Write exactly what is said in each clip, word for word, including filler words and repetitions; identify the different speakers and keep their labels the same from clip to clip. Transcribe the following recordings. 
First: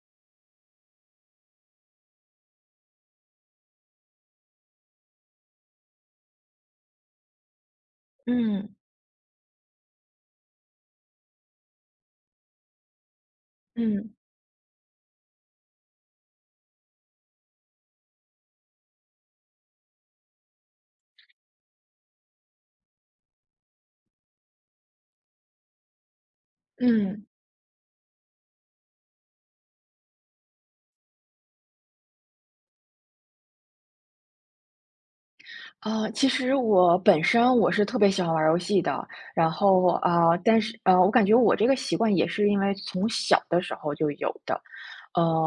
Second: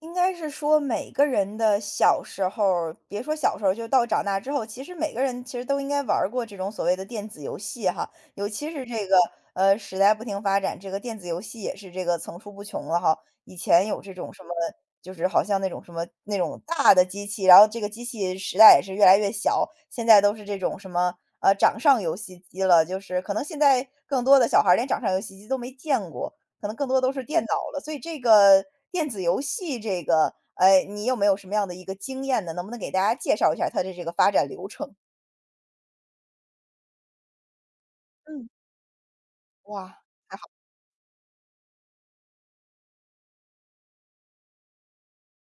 Speaker 1: 应该是说每个人的小时候别说小时候就到长大之后，其实每个人其实都应该玩儿过这种所谓的电子游戏哈。尤其
Speaker 2: 嗯
Speaker 1: 是这嗯个，呃，时代不停发展，这个电子游戏也是这个层出不穷了哈。以前有
Speaker 2: 嗯
Speaker 1: 这种什么就是好像那种什么那种大的机器，然后这个机器时代也是越来越小，现在都是这种什么，呃，掌上游戏机了，就是可能现在更多的小孩儿连掌上游戏机都没见过。可能更多都是
Speaker 2: 嗯。
Speaker 1: 电脑了。所以这个电子游戏这个，哎，你有没有什么样的一个经验呢？能不能给大家介绍一下它的这个发展流程？
Speaker 2: 呃，其实我本身我是特别喜欢玩
Speaker 1: 嗯，
Speaker 2: 儿游戏的。然后
Speaker 1: 哇，
Speaker 2: 啊、
Speaker 1: 还
Speaker 2: 呃
Speaker 1: 好，
Speaker 2: 但是呃，我感觉我这个习惯也是因为从小的时候就有的。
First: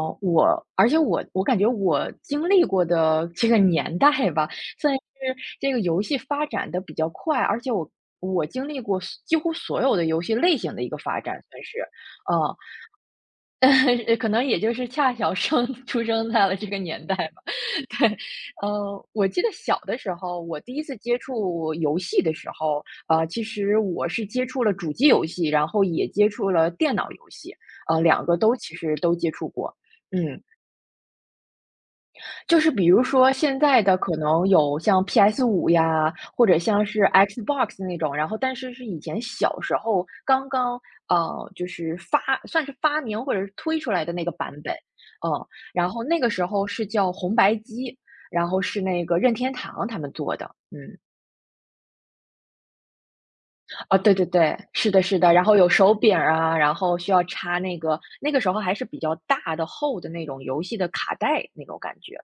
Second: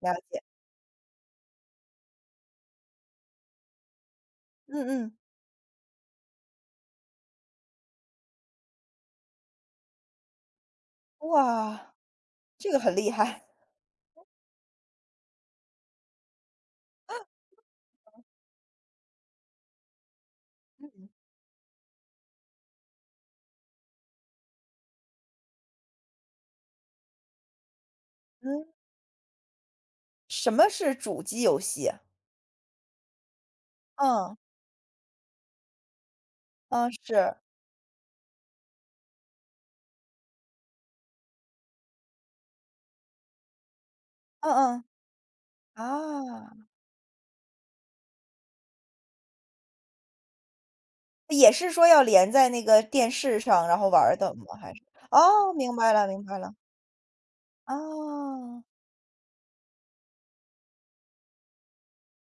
Speaker 1: 了解。
Speaker 2: 我而且我我感觉我经历过的这个年代吧，
Speaker 1: 嗯
Speaker 2: 算是
Speaker 1: 嗯，
Speaker 2: 这个游戏发展的比较快，而且我我经历过几乎所有的游戏类型的一个发展，算是。
Speaker 1: 哇，
Speaker 2: 呃，
Speaker 1: 这个很厉害。
Speaker 2: 可能也就是恰巧生出生在了这个年代吧。对。呃，我记得小的时候，我第一次
Speaker 1: 嗯。
Speaker 2: 接触游戏的时候，呃，其实我是接触了主机游戏，然后也接触了电脑游戏。呃，两个都
Speaker 1: 嗯，
Speaker 2: 其实都接触过。嗯。
Speaker 1: 什么是主机游戏啊
Speaker 2: 就是比如说现在的可能有像 p s 五呀，或者像是 Xbox 那种，然后但是是以前小时候刚刚，呃，就是发算是发明或者是推出来的那个
Speaker 1: 嗯
Speaker 2: 版本。
Speaker 1: 嗯，是嗯嗯
Speaker 2: 嗯。然后那个时
Speaker 1: 啊，
Speaker 2: 候是叫红白机，然后是那个任天堂他们做的。嗯。
Speaker 1: 也是说要连在那个电视上，然后
Speaker 2: 啊，
Speaker 1: 玩
Speaker 2: 对
Speaker 1: 儿
Speaker 2: 对
Speaker 1: 的吗？
Speaker 2: 对，
Speaker 1: 还是？
Speaker 2: 是的是的，然
Speaker 1: 哦，
Speaker 2: 后有
Speaker 1: 明白
Speaker 2: 手
Speaker 1: 了，
Speaker 2: 柄
Speaker 1: 明
Speaker 2: 儿
Speaker 1: 白了，
Speaker 2: 啊，然后需要插那个，那个时候
Speaker 1: 哦。
Speaker 2: 还是比较大的厚的那种游戏的卡带那种感觉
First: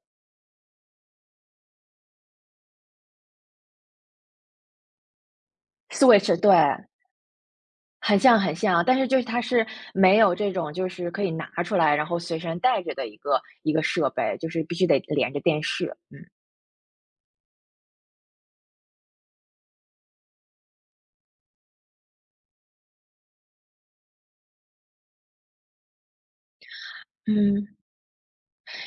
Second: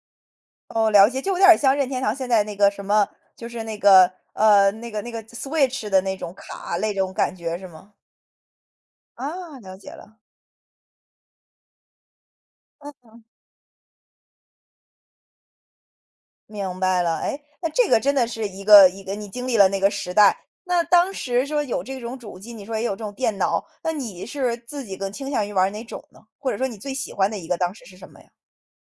Speaker 1: 哦，了解，就有点儿像任天堂现在那个什么，就是那个呃，那个那个 Switch 的那
Speaker 2: ，Switch,
Speaker 1: 种卡
Speaker 2: 对。
Speaker 1: 那种感觉是吗？
Speaker 2: 很像很像啊，但是就是它
Speaker 1: 啊，
Speaker 2: 是
Speaker 1: 了解
Speaker 2: 没
Speaker 1: 了，
Speaker 2: 有这种就是可以拿出来，然后随身带着的一个一个设备，就是必须得连着电视。嗯。
Speaker 1: 明白了。哎，那这个真的是一个一个你经历了那个时代，那当时说有这种主机，你说也有这种电脑，那你是自己更倾向于玩儿哪种呢？或者说你最喜欢的一个当
Speaker 2: 嗯。
Speaker 1: 时是什么呀？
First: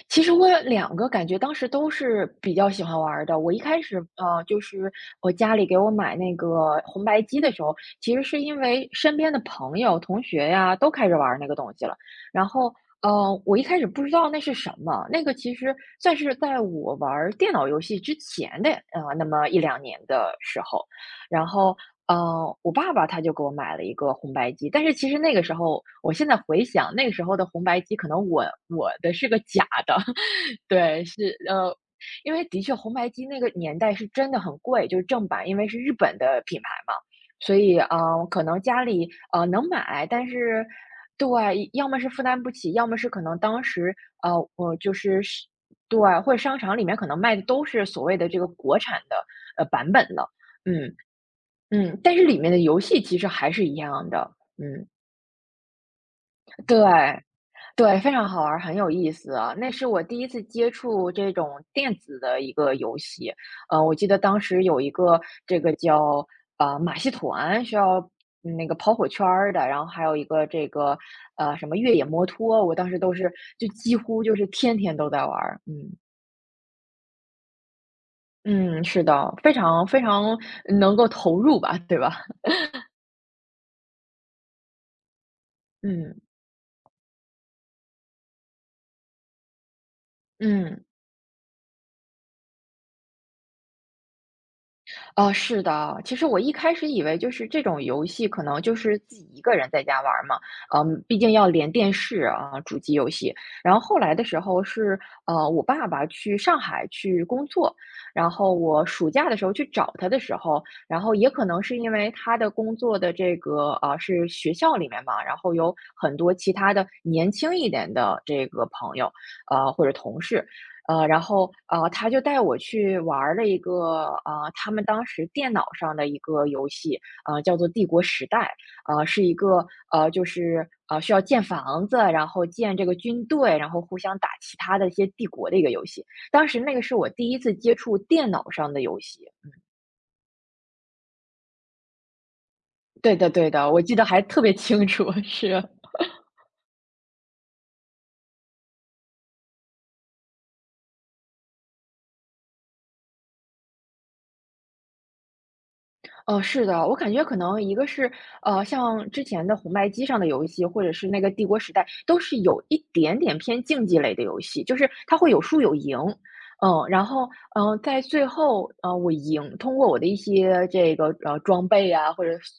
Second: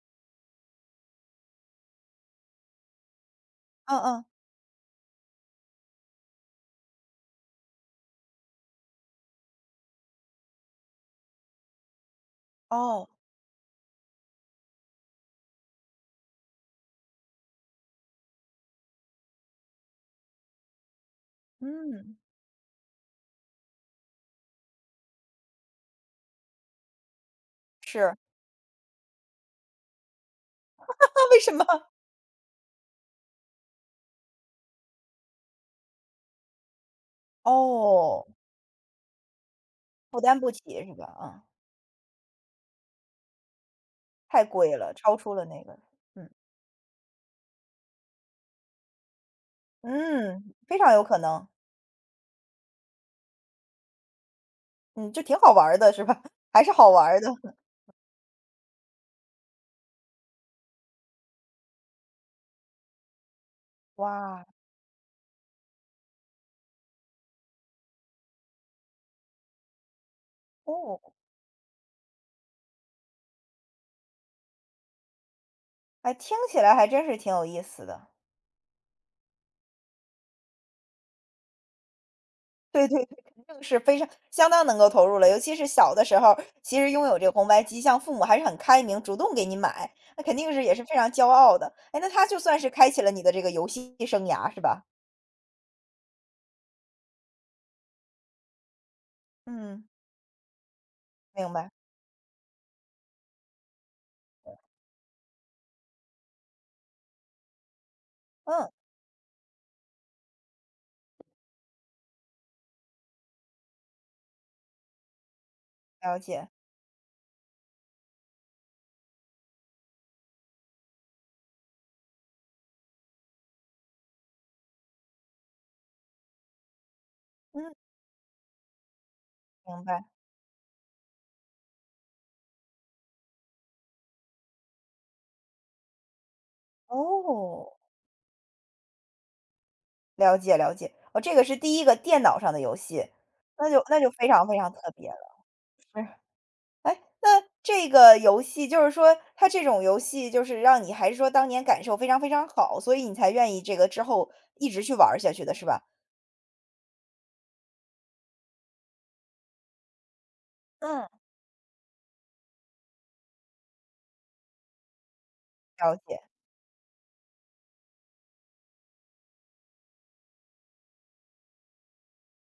Speaker 2: 其实我有两个感觉当时都是比较喜欢玩儿的。我一开
Speaker 1: 嗯
Speaker 2: 始，
Speaker 1: 嗯，
Speaker 2: 呃，就是我家里给我买那个红白机的时候，其实是因为身边的朋友、同学呀，都开始玩儿那个东西了。然后，
Speaker 1: 哦，
Speaker 2: 呃，我一开始不知道那是什么，那个其实算是在我玩儿电脑游戏之前的，呃，那么一两年的时候。然后，
Speaker 1: 嗯，
Speaker 2: 呃，我爸爸他就给我买了一个红白机，但是其实那个时候，我现在回想那个时候的红白机，可
Speaker 1: 是，
Speaker 2: 能我我的是个假的。对，
Speaker 1: 那
Speaker 2: 是。
Speaker 1: 为什么？
Speaker 2: 呃，因为的确红白机那个年代是真的很贵，就是正版，因为是日本的品牌嘛，所以
Speaker 1: 哦，
Speaker 2: 呃，可能家里呃能买，
Speaker 1: 负
Speaker 2: 但
Speaker 1: 担不起
Speaker 2: 是
Speaker 1: 是吧？啊，
Speaker 2: 对，要么是负担不起，要么是可能当时，呃，
Speaker 1: 太贵
Speaker 2: 我就
Speaker 1: 了，超
Speaker 2: 是
Speaker 1: 出了
Speaker 2: 是
Speaker 1: 那个，
Speaker 2: 对，
Speaker 1: 嗯。
Speaker 2: 或者商场里面可能卖的都是所谓的这个国产的呃版本的。
Speaker 1: 嗯，非常
Speaker 2: 嗯。
Speaker 1: 有可能，
Speaker 2: 嗯。但是里面的游戏其实还是一样的。嗯，
Speaker 1: 嗯，就挺好玩儿的是吧？还是
Speaker 2: 对，
Speaker 1: 好玩儿的，
Speaker 2: 对，非常好玩儿，很有意思啊。那是我第一次接触这种电子的一个游戏。呃，我记得当
Speaker 1: 哇，
Speaker 2: 时有一个这个叫呃马戏团，需要嗯那个跑火圈儿的，然后还有一个这个
Speaker 1: 哦，
Speaker 2: 呃什么越野摩托，我当时都是就几乎就是天天都在玩儿。嗯。
Speaker 1: 哎，听起来还真是挺有意思的。
Speaker 2: 嗯，是的，非常非常能够投入吧，对吧？
Speaker 1: 对对对，肯定是非常相当能够投入了，尤其是 小的时
Speaker 2: 嗯
Speaker 1: 候，其实拥有这个红白机，像父母还是很开明，主动给你买，那肯定是也是
Speaker 2: 嗯。
Speaker 1: 非常骄傲的。哎，那他就算是开启了你的这个游戏生涯是吧？
Speaker 2: 哦，是的。其实我一开始以为就是这种游戏可能就是自己一个人
Speaker 1: 嗯，
Speaker 2: 在家玩儿嘛，嗯，毕竟要
Speaker 1: 明白，
Speaker 2: 连电视啊，主机游戏。然后后来的时候是，呃，我爸爸去上海去工作，然后
Speaker 1: 嗯，
Speaker 2: 我暑假的时候去找他的时候，然后也可能是因为他的工作的这个，呃，是学校里面嘛，然后有很
Speaker 1: 了
Speaker 2: 多
Speaker 1: 解，
Speaker 2: 其他的年轻一点的这个朋友，呃，或者同事，呃，然后呃，他就带我去玩儿了一个，呃，他们当时电脑上的一个游戏，呃，叫做
Speaker 1: 嗯，
Speaker 2: 《帝国时代》。呃，是一个，
Speaker 1: 明白，
Speaker 2: 呃，就是呃，需要建房子，然后建这个军队，然后互相打其他的一些帝国的一个游戏。当时那个是我第一次
Speaker 1: 哦。
Speaker 2: 接触电脑上的游戏。
Speaker 1: 了解了解，哦，这个是第一个电脑上的游戏，
Speaker 2: 对的对
Speaker 1: 那
Speaker 2: 的，我
Speaker 1: 就
Speaker 2: 记
Speaker 1: 那
Speaker 2: 得
Speaker 1: 就
Speaker 2: 还
Speaker 1: 非
Speaker 2: 特
Speaker 1: 常
Speaker 2: 别
Speaker 1: 非常特
Speaker 2: 清楚。
Speaker 1: 别了。
Speaker 2: 是。
Speaker 1: 是。哎，那这个游戏就是说它这种游戏就是让你还是说当年感受非常非常好，所以你才愿意这个之后一直去玩儿下去的是吧？
Speaker 2: 哦，是的，我感觉可能一个是，呃，像之前的红白机上的游戏，或者
Speaker 1: 嗯。
Speaker 2: 是那个帝国时代，都是有一点点偏竞技类的游戏，就是它会有输有
Speaker 1: 了
Speaker 2: 赢。
Speaker 1: 解，
Speaker 2: 嗯。然后，嗯、呃在最后，呃，我赢，通过我的一些这个呃装备啊，或者是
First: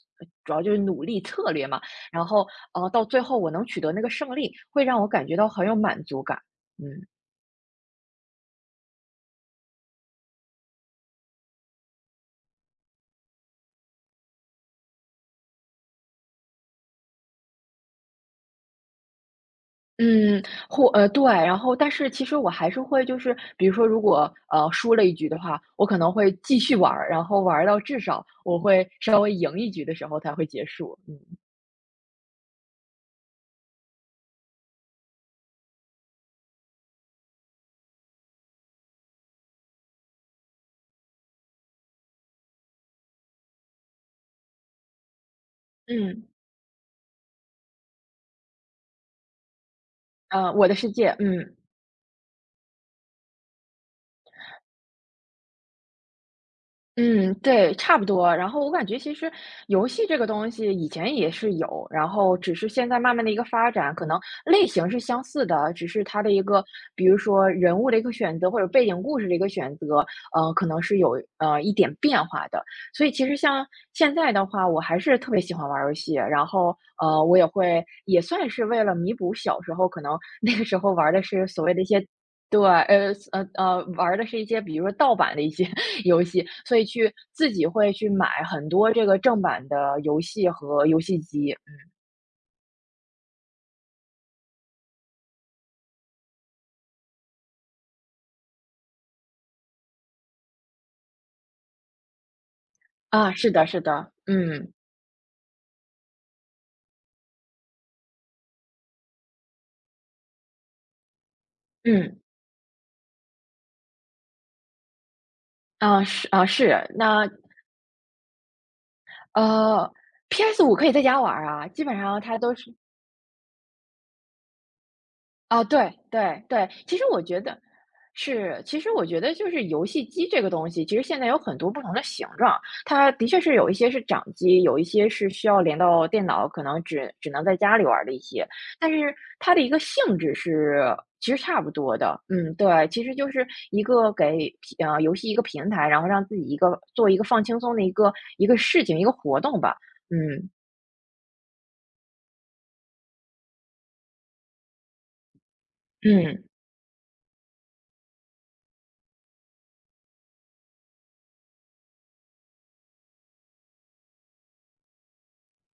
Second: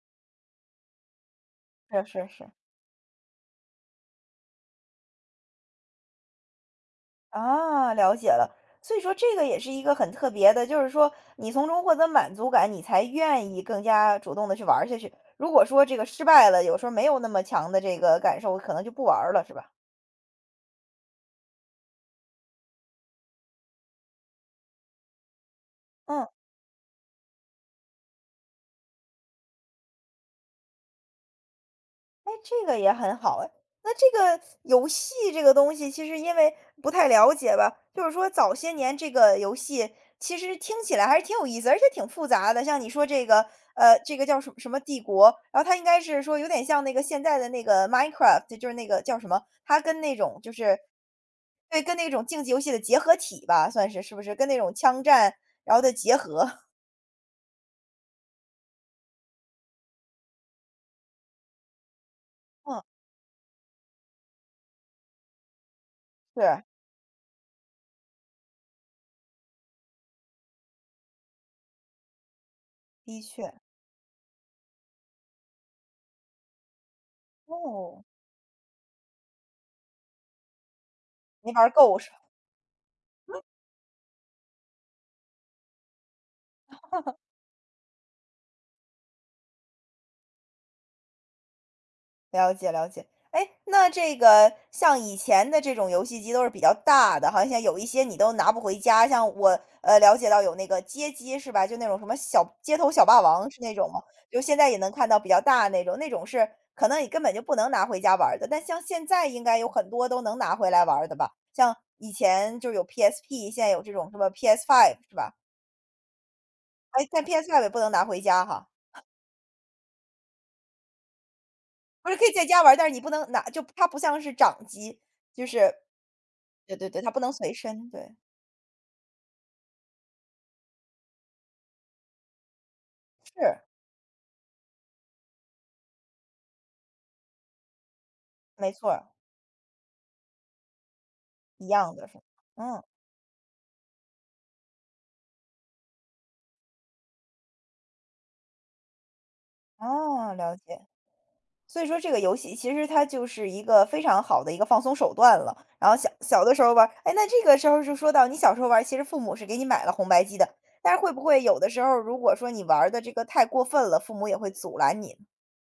Speaker 2: 主要就是努力策略嘛。
Speaker 1: 是
Speaker 2: 然
Speaker 1: 是
Speaker 2: 后，
Speaker 1: 是，
Speaker 2: 呃，到最后我能取得那个胜利，会让我感觉到很有满足感。嗯。
Speaker 1: 啊，了解了。所以说这个也是一个很特别的，就是说你从中获得满足感，你才愿意更加主动的去玩儿下去。如果说这个失败了，有时候没有那么强的这个感受，可能就不玩儿了，是吧？
Speaker 2: 嗯，或呃，对。然后但是其实我还是会就是，比如说如果，呃，输了一局的话，我可能
Speaker 1: 嗯。
Speaker 2: 会继续玩儿，然后玩儿到至少我会稍微赢一局的时候才会结束。嗯。
Speaker 1: 哎，这个也很好哎。那这个游戏这个东西，其实因为不太了解吧，就是说早些年这个游戏其实听起来还是挺有意思，而且挺复杂的。像你说这个，呃，这个叫什么什么帝国，然后它应该是
Speaker 2: 嗯。
Speaker 1: 说有点像那个现在的那个 Minecraft，就是那个叫什么，它跟那种
Speaker 2: 呃，
Speaker 1: 就
Speaker 2: 《我的
Speaker 1: 是
Speaker 2: 世界》。嗯。
Speaker 1: 对，跟那种竞技游戏的结合体吧，算是是不是？跟那种枪战然后的结合，
Speaker 2: 嗯，对，差不多。然后我感觉其实游戏这个东西以前也是有，然 后只是
Speaker 1: 嗯，
Speaker 2: 现在慢慢的一个发展，可能类型是相似的，只是它的一
Speaker 1: 是，
Speaker 2: 个，比如说人物的一个选择或者背景故事的一个选择，呃，可能是有呃一点变化的。所以
Speaker 1: 的
Speaker 2: 其实
Speaker 1: 确，
Speaker 2: 像现在的话，我还是特别喜欢玩儿游戏，然后呃，我也会
Speaker 1: 哦，
Speaker 2: 也算是为了弥补小时候可能那个时候玩儿的是
Speaker 1: 没
Speaker 2: 所
Speaker 1: 玩
Speaker 2: 谓的一
Speaker 1: 够
Speaker 2: 些。
Speaker 1: 是
Speaker 2: 对，呃呃呃，玩儿的是一些，比如说盗版的一些游戏，所以去自己会去买很多这个正版的游戏和游戏机。
Speaker 1: 了解了解，哎，那这个像以前的这种游戏机都是比较大的，好像有一些你都拿不回家。像我呃了解到有那个街机是吧？就那种什么小街头小霸
Speaker 2: 啊，
Speaker 1: 王
Speaker 2: 是
Speaker 1: 是
Speaker 2: 的
Speaker 1: 那
Speaker 2: 是
Speaker 1: 种吗？
Speaker 2: 的。
Speaker 1: 就现在
Speaker 2: 嗯。
Speaker 1: 也能看到比较大的那种，那种是可能你根本就不能拿回家玩儿的。但像现在应该有很多都能拿回来玩儿的吧？像以
Speaker 2: 嗯。
Speaker 1: 前就有 P S P，现在有这种什么 p s five 是吧？
Speaker 2: 啊，是啊，是，
Speaker 1: 哎，但
Speaker 2: 那，
Speaker 1: p s five 也不能拿回家哈，
Speaker 2: 呃 p s 五可以在家玩儿啊，基本
Speaker 1: 不是
Speaker 2: 上
Speaker 1: 可以
Speaker 2: 它
Speaker 1: 在
Speaker 2: 都
Speaker 1: 家玩
Speaker 2: 是。
Speaker 1: 儿，但是你不能拿，就它不像是掌机，就
Speaker 2: 哦，
Speaker 1: 是
Speaker 2: 对对对。
Speaker 1: 对对
Speaker 2: 其
Speaker 1: 对，
Speaker 2: 实
Speaker 1: 它不
Speaker 2: 我
Speaker 1: 能
Speaker 2: 觉
Speaker 1: 随
Speaker 2: 得
Speaker 1: 身，对，
Speaker 2: 是，其实我觉得就是游戏机这个东西，其实现在有很多不同的形状，它的确是
Speaker 1: 是，
Speaker 2: 有一些是掌机，有一些是需要连到电脑，可能只只能在家里玩儿的一些，
Speaker 1: 没错
Speaker 2: 但
Speaker 1: 儿，
Speaker 2: 是它的一个性质是其实差
Speaker 1: 一
Speaker 2: 不
Speaker 1: 样
Speaker 2: 多
Speaker 1: 的
Speaker 2: 的。
Speaker 1: 是，
Speaker 2: 嗯，
Speaker 1: 嗯，
Speaker 2: 对，其实就是一个给平呃游戏一个平台，然后让自己一个做一个放轻松的一个一个事情，一个活动吧。
Speaker 1: 哦，
Speaker 2: 嗯
Speaker 1: 了解。所以说这个游戏其实它就是一个非常好的一个放松手段了。然后小小
Speaker 2: 嗯。
Speaker 1: 的时候玩儿，哎，那这个时候就说到你小时候玩儿，其实父母是给你买了红白机的，但是会不会有的时候如果说你玩儿的这个太过分了，父母也会阻拦你？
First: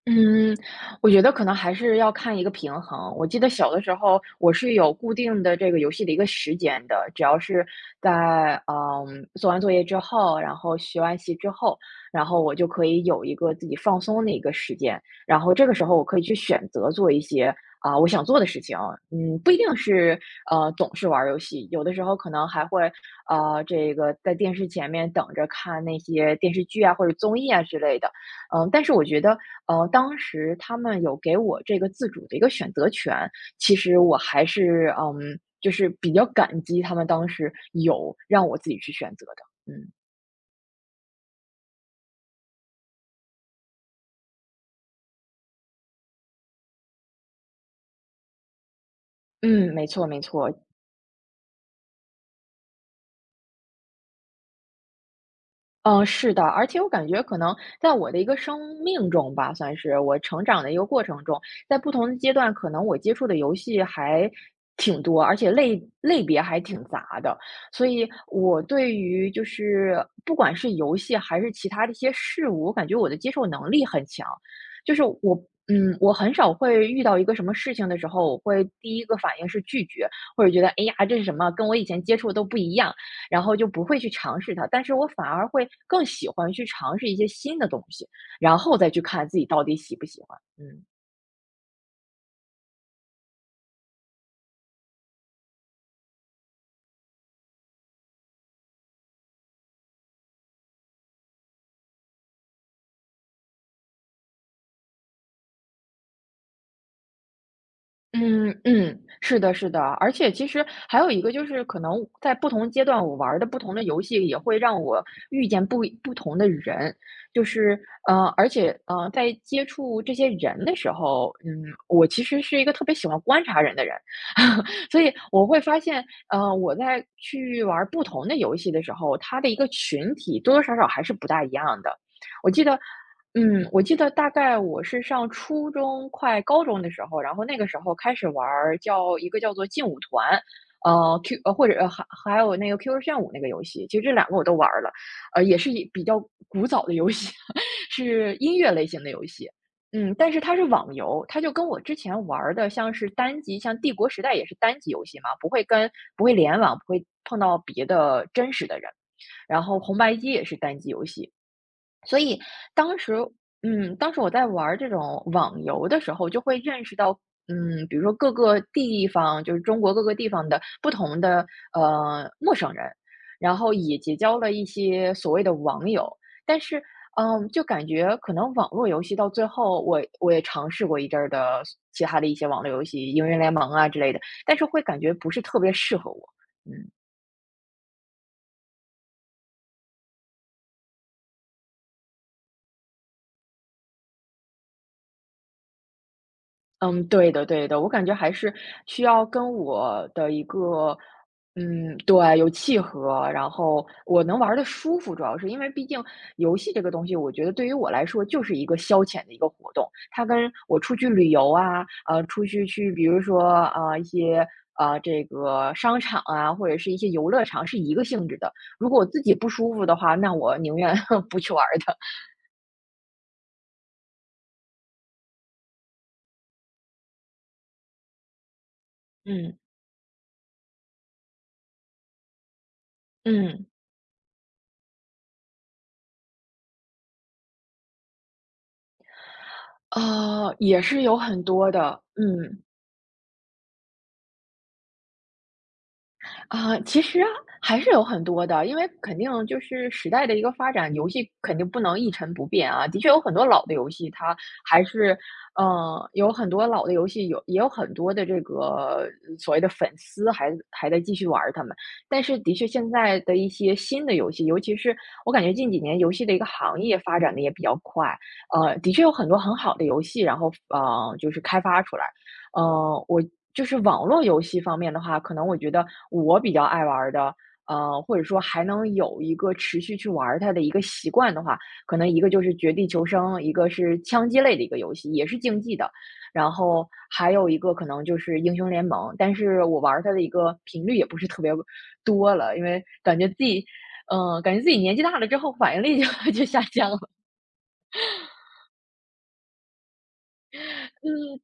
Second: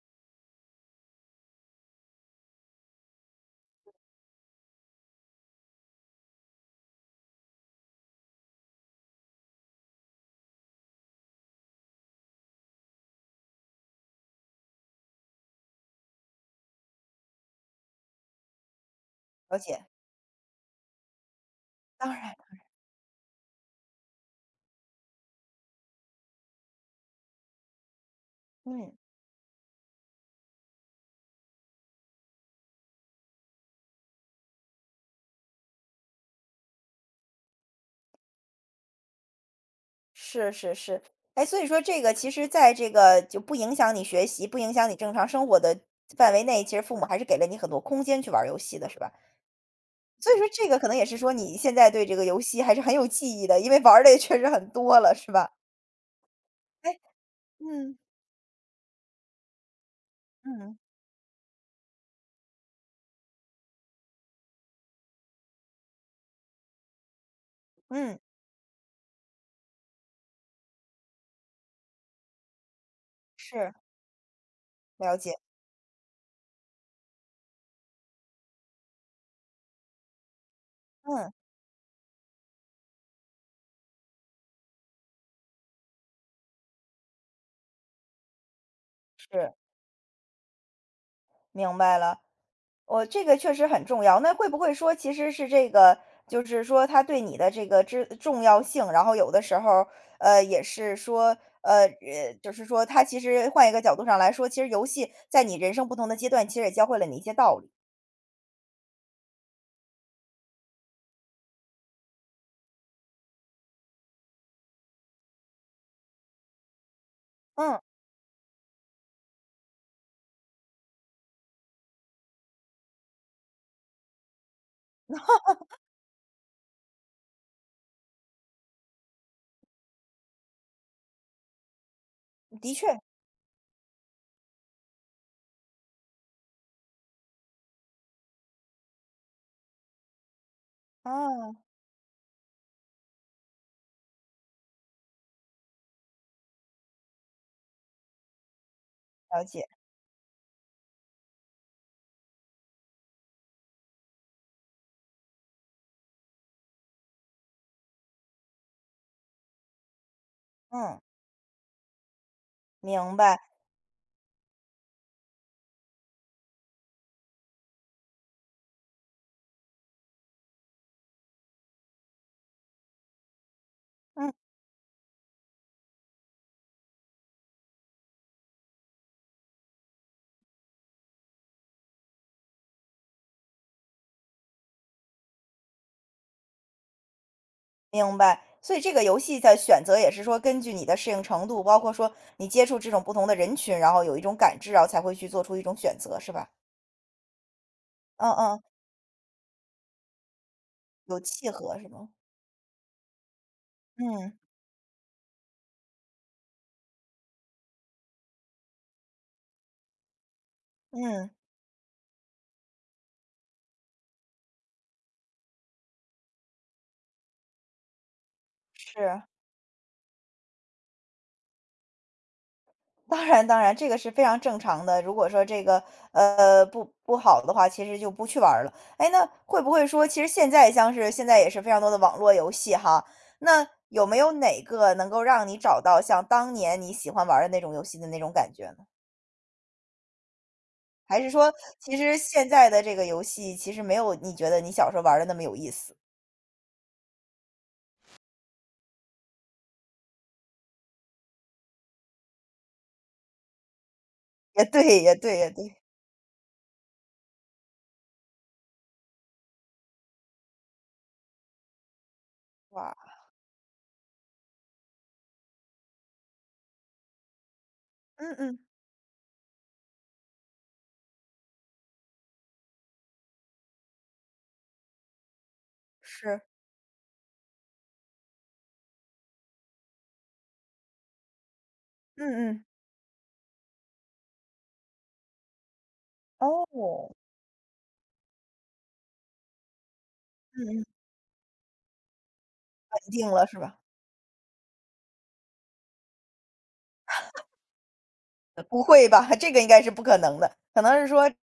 Speaker 2: 嗯，我觉得可能还是要看一个平衡。我记得小的时候，我是有固定的这个游戏的一个时间的，只要是在嗯做完作业之后，然后学完习之后，然后我就可以有一个自己放松的一个时间，然后这个时候我可以去选择做一些啊、我想做的事情，嗯，不一
Speaker 1: 了
Speaker 2: 定
Speaker 1: 解，
Speaker 2: 是呃总是玩儿游戏，有的时
Speaker 1: 当
Speaker 2: 候可
Speaker 1: 然，
Speaker 2: 能还会呃这个在电视前面等着看那些电视剧啊或者综艺啊之类的。嗯。但
Speaker 1: 嗯。
Speaker 2: 是我觉得，呃，当时他们有给我这个自主的一个选择权，其实我还是，嗯，就是比较感激他们当时有让我自己去选择的。嗯。
Speaker 1: 是是是，哎，所以说这个其实在这个就不影响你学习，不影响你正常生活的范围内，其实父母还是给了你很多空间去玩儿游戏的，是吧？
Speaker 2: 嗯，没错没
Speaker 1: 所以说
Speaker 2: 错。
Speaker 1: 这个可能也是说你现在对这个游戏还是很有记忆的，因为玩儿的也确实很多了，是吧？
Speaker 2: 嗯，是的，而且我
Speaker 1: 哎，
Speaker 2: 感觉可能在
Speaker 1: 嗯
Speaker 2: 我的一个生命中吧，算是我成长的一
Speaker 1: 嗯
Speaker 2: 个过程中，在不同的阶段，可能我接触的游戏还挺多，而且类类别还挺杂的，所以
Speaker 1: 嗯，
Speaker 2: 我对于就是不管是游戏还是其他的一些事物，我感觉我的接受能
Speaker 1: 是，
Speaker 2: 力很强，就是
Speaker 1: 了解，
Speaker 2: 我。嗯，我很少会遇到一个什么事情的时候，我会第一个反应是拒绝，或者觉得哎呀，这是
Speaker 1: 嗯，
Speaker 2: 什么，跟我以前接触的都不一样。然后就不会去尝试它。但是我反而会更喜欢去尝试一些新的东西，然后再去看自己
Speaker 1: 是，
Speaker 2: 到底喜不喜欢。嗯。
Speaker 1: 明白了。我这个确实很重要。那会不会说其实是这个，就是说他对你的这个之重要性，然后有的时候，呃，也是说，呃，呃，就是说他其实换一个角度上来说，其实游戏在你人生不同的阶段，其实也教会了你一些道理。
Speaker 2: 嗯嗯，是的，是的，而且其实还有一个就是，可能在不同阶段，我玩儿的不同的游戏也会让我遇见不一不同的人，就
Speaker 1: 嗯，
Speaker 2: 是呃，而且呃，在接触这些人的时候，嗯，我其实是一个特别喜欢观察人的人，所以我会发现，呃，我在去玩儿不同的游戏的时候，它的一个群体多多少少还是不大一样的。我记
Speaker 1: 的
Speaker 2: 得
Speaker 1: 确，
Speaker 2: 嗯，我记得大概我是上初中快高中的时候，然后那个时候开始玩儿叫一个叫做劲舞团，呃，Q 呃
Speaker 1: 啊，
Speaker 2: 或者呃还还有那个 Q Q 炫舞那个游戏，其实这两个我都玩儿了，呃，也是一比较古早的游戏，是音乐类型的游
Speaker 1: 了
Speaker 2: 戏。
Speaker 1: 解，
Speaker 2: 嗯，但是它是网游，它就跟我之前玩儿的像是单机，像《帝国时代》也是单机游戏嘛，不会跟不会联网，不会碰到别的真实的人。然后红白机也是单机
Speaker 1: 嗯，
Speaker 2: 游戏，所以当时
Speaker 1: 明白，
Speaker 2: 嗯，当时我在玩儿这种网游的时候，就会认识到，嗯，比如说各个地方，就是中国各个地方的不同的呃陌生人，然后也结
Speaker 1: 嗯，
Speaker 2: 交了一些所谓的网友，但是。嗯，就感觉可能网络游戏到最后我，我也尝试过一阵儿的其他的一些网络游戏，英雄联盟啊之类的，但是会感觉不是特别适合我。嗯，
Speaker 1: 明白。所以这个游戏的选择也是说根据你的适应程度，包括说你接触这种不同的人群，然后有一种感知，然后才会去做出一种选择，是吧？
Speaker 2: 嗯，对的对的，我感觉
Speaker 1: 嗯
Speaker 2: 还是
Speaker 1: 嗯，
Speaker 2: 需要跟我的一个
Speaker 1: 有契合是
Speaker 2: 嗯，
Speaker 1: 吗？
Speaker 2: 对，有契合，然后我
Speaker 1: 嗯
Speaker 2: 能玩的舒服，主要是因为毕竟游戏这个东西，我觉得对于我来说就是一个消遣的一个活动，它跟我出去旅
Speaker 1: 嗯，
Speaker 2: 游啊，呃，出去去比如说，啊，一些，呃，这个商场啊，或者是一些游乐场是一个性质的。如果我自
Speaker 1: 是，
Speaker 2: 己不舒服的话，那我宁愿 不去玩儿它。
Speaker 1: 当然当然，这个是非常正常的。如果说这个呃不不好的话，其实就不去玩儿了。哎，那
Speaker 2: 嗯，
Speaker 1: 会不会说，其实现在像是现在也是非常多的网络游戏哈，那
Speaker 2: 嗯，
Speaker 1: 有没有哪个能够让你找到像当年你喜欢玩儿的那种游戏的那种感觉呢？
Speaker 2: 呃，也是有
Speaker 1: 还是
Speaker 2: 很
Speaker 1: 说，
Speaker 2: 多
Speaker 1: 其
Speaker 2: 的，
Speaker 1: 实现
Speaker 2: 嗯。
Speaker 1: 在的这个游戏其实没有你觉得你小时候玩儿的那么有意思？
Speaker 2: 啊，其实啊还是有很多的，因为肯定就是时代的一个发展，游戏肯定不能一成不变啊。的确有很多老的游戏，它
Speaker 1: 也
Speaker 2: 还
Speaker 1: 对，也
Speaker 2: 是，
Speaker 1: 对，也对，
Speaker 2: 嗯，有很多老的游戏有也有很多的这个嗯所谓的粉丝还还在继续玩儿他们。但是的确现
Speaker 1: 哇，
Speaker 2: 在的一些新的游戏，尤其是我感觉近几年游戏的一个行业发展的也比较快，
Speaker 1: 嗯嗯，
Speaker 2: 呃，的确有很多很好的游戏，然后呃就是开发出来。呃，我就是网络游戏方面的话，可能我觉得我
Speaker 1: 是，
Speaker 2: 比较爱玩儿的，呃，或者说还能有一个持续去玩儿它的一个习惯的话，可能一个就是
Speaker 1: 嗯嗯，
Speaker 2: 《绝地求生》，一个是枪击类的一个游戏，也是竞技的，然后
Speaker 1: 哦，
Speaker 2: 还有一个可能就是英雄联盟，但是我玩儿它的一个
Speaker 1: 嗯嗯，
Speaker 2: 频率也不是特别多了，因为
Speaker 1: 稳
Speaker 2: 感
Speaker 1: 定
Speaker 2: 觉自
Speaker 1: 了是
Speaker 2: 己，
Speaker 1: 吧？
Speaker 2: 嗯、感觉自己年纪大了之后反应力就 就下降了，
Speaker 1: 不会吧，这个应该是不可能的。可能是说
Speaker 2: 嗯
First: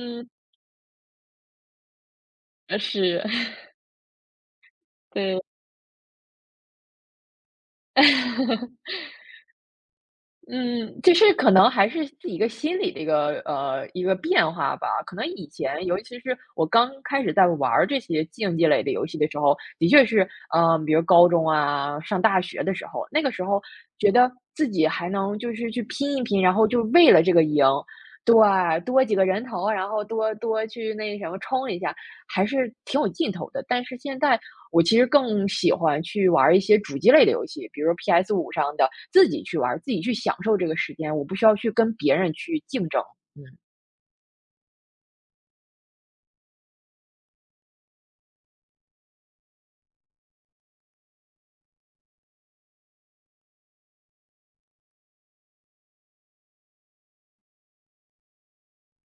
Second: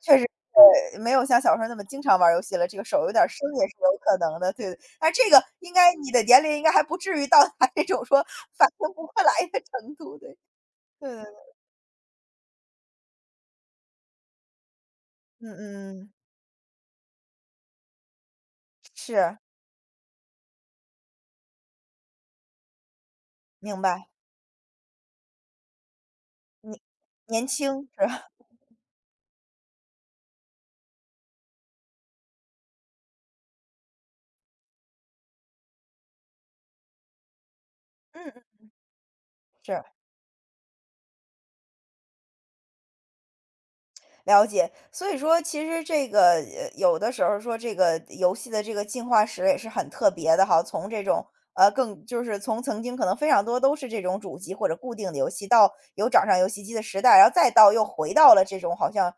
Speaker 1: 确实，呃，没有像小时候那么经常玩游戏了，这
Speaker 2: 呃
Speaker 1: 个手有
Speaker 2: 是，
Speaker 1: 点生也是有可能的，对。但 这
Speaker 2: 对。
Speaker 1: 个应该你的年龄应该还不至于到达这种说反 应不过来的程度，对。
Speaker 2: 嗯，
Speaker 1: 对
Speaker 2: 就
Speaker 1: 对对，
Speaker 2: 是可能还是自己一个心理的一个呃，一个变化吧。可能以
Speaker 1: 嗯
Speaker 2: 前，尤
Speaker 1: 嗯嗯，
Speaker 2: 其是我刚开始在玩儿这些竞技类的游戏的时
Speaker 1: 是，
Speaker 2: 候，的确是，嗯，比如高中啊，上大学的时候，那个时候
Speaker 1: 明白，
Speaker 2: 觉得自己还能就是去拼一拼，然后
Speaker 1: 年
Speaker 2: 就为了这个
Speaker 1: 年
Speaker 2: 赢，
Speaker 1: 轻是吧？
Speaker 2: 对，多几个人头，然后多多去那什么冲一下。还是挺有劲头的。但是现在我其实更喜欢去玩儿一些主机类的游戏，比如说 p
Speaker 1: 嗯
Speaker 2: s 五
Speaker 1: 嗯，
Speaker 2: 上的，自己去玩儿，
Speaker 1: 是。
Speaker 2: 自己去享受这个时间，我不需要去跟别人去竞争。嗯。
Speaker 1: 了解，所以说其实这个呃，有的时候说这个游戏的这个进化史也是很特别的哈，从这种呃更就是从曾经可能非常多都是这种主机或者固定的游戏，到有掌上游戏机的时代，然后再到又回到了这种好像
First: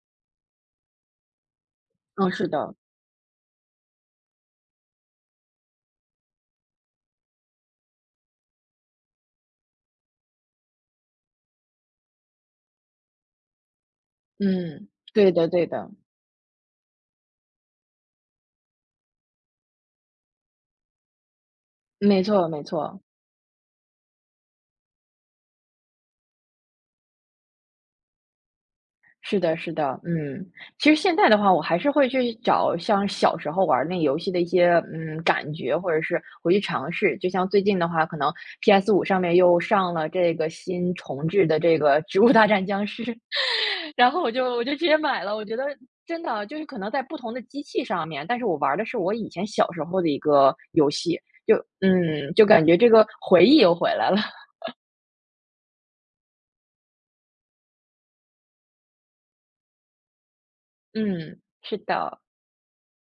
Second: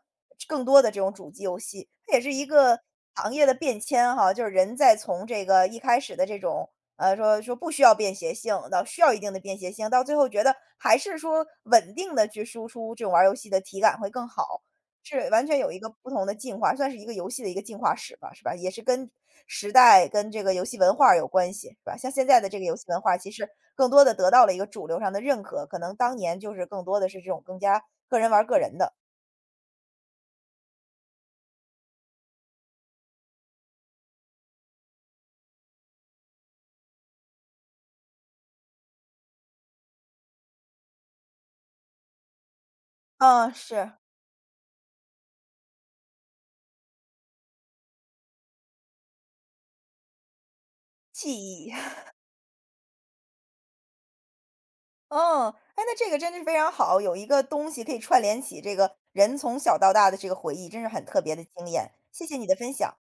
Speaker 1: 更多的这种主机游戏，它也
Speaker 2: 嗯，
Speaker 1: 是一
Speaker 2: 是的，
Speaker 1: 个行业的变迁哈，就是人在从这个一开始的这种。呃，说说不需要便携性，到需要一定的便携性，到最后觉得还是说稳定的去输出这种玩儿游戏的体感会更好。
Speaker 2: 嗯，
Speaker 1: 是
Speaker 2: 对
Speaker 1: 完
Speaker 2: 的，
Speaker 1: 全
Speaker 2: 对
Speaker 1: 有一个
Speaker 2: 的，
Speaker 1: 不同的进化，算是一个游戏的一个进化史吧，是吧？也是跟时代、跟这个游戏文化有关系，是吧？像
Speaker 2: 没
Speaker 1: 现在
Speaker 2: 错，
Speaker 1: 的这
Speaker 2: 没
Speaker 1: 个游戏文
Speaker 2: 错，
Speaker 1: 化，其实更多的得到了一个主流上的认可，可能当年就是更多的是这种更加个人玩儿个人的。
Speaker 2: 是的，是的，嗯，其实现在的话，我还是会去找像小时候玩儿那游戏的一些嗯感觉，或者是回去尝试。就像最近的话，可能 p s 五上面又上了这个新重置的这个《植物大战僵尸》，
Speaker 1: 嗯，是
Speaker 2: 然后我就我就直接买了，我觉得真的就是可能在不同的机器上面，但是我玩儿的是我以前小时候的一个游戏，就
Speaker 1: 记忆。
Speaker 2: 嗯，就感觉这个回忆又回来了。
Speaker 1: 嗯，哎，那这个真的是非常好，有一个东西可以串联起这个人从小到大的这个回忆，真是很特别
Speaker 2: 嗯，
Speaker 1: 的经
Speaker 2: 是
Speaker 1: 验。
Speaker 2: 的。
Speaker 1: 谢谢你的分享。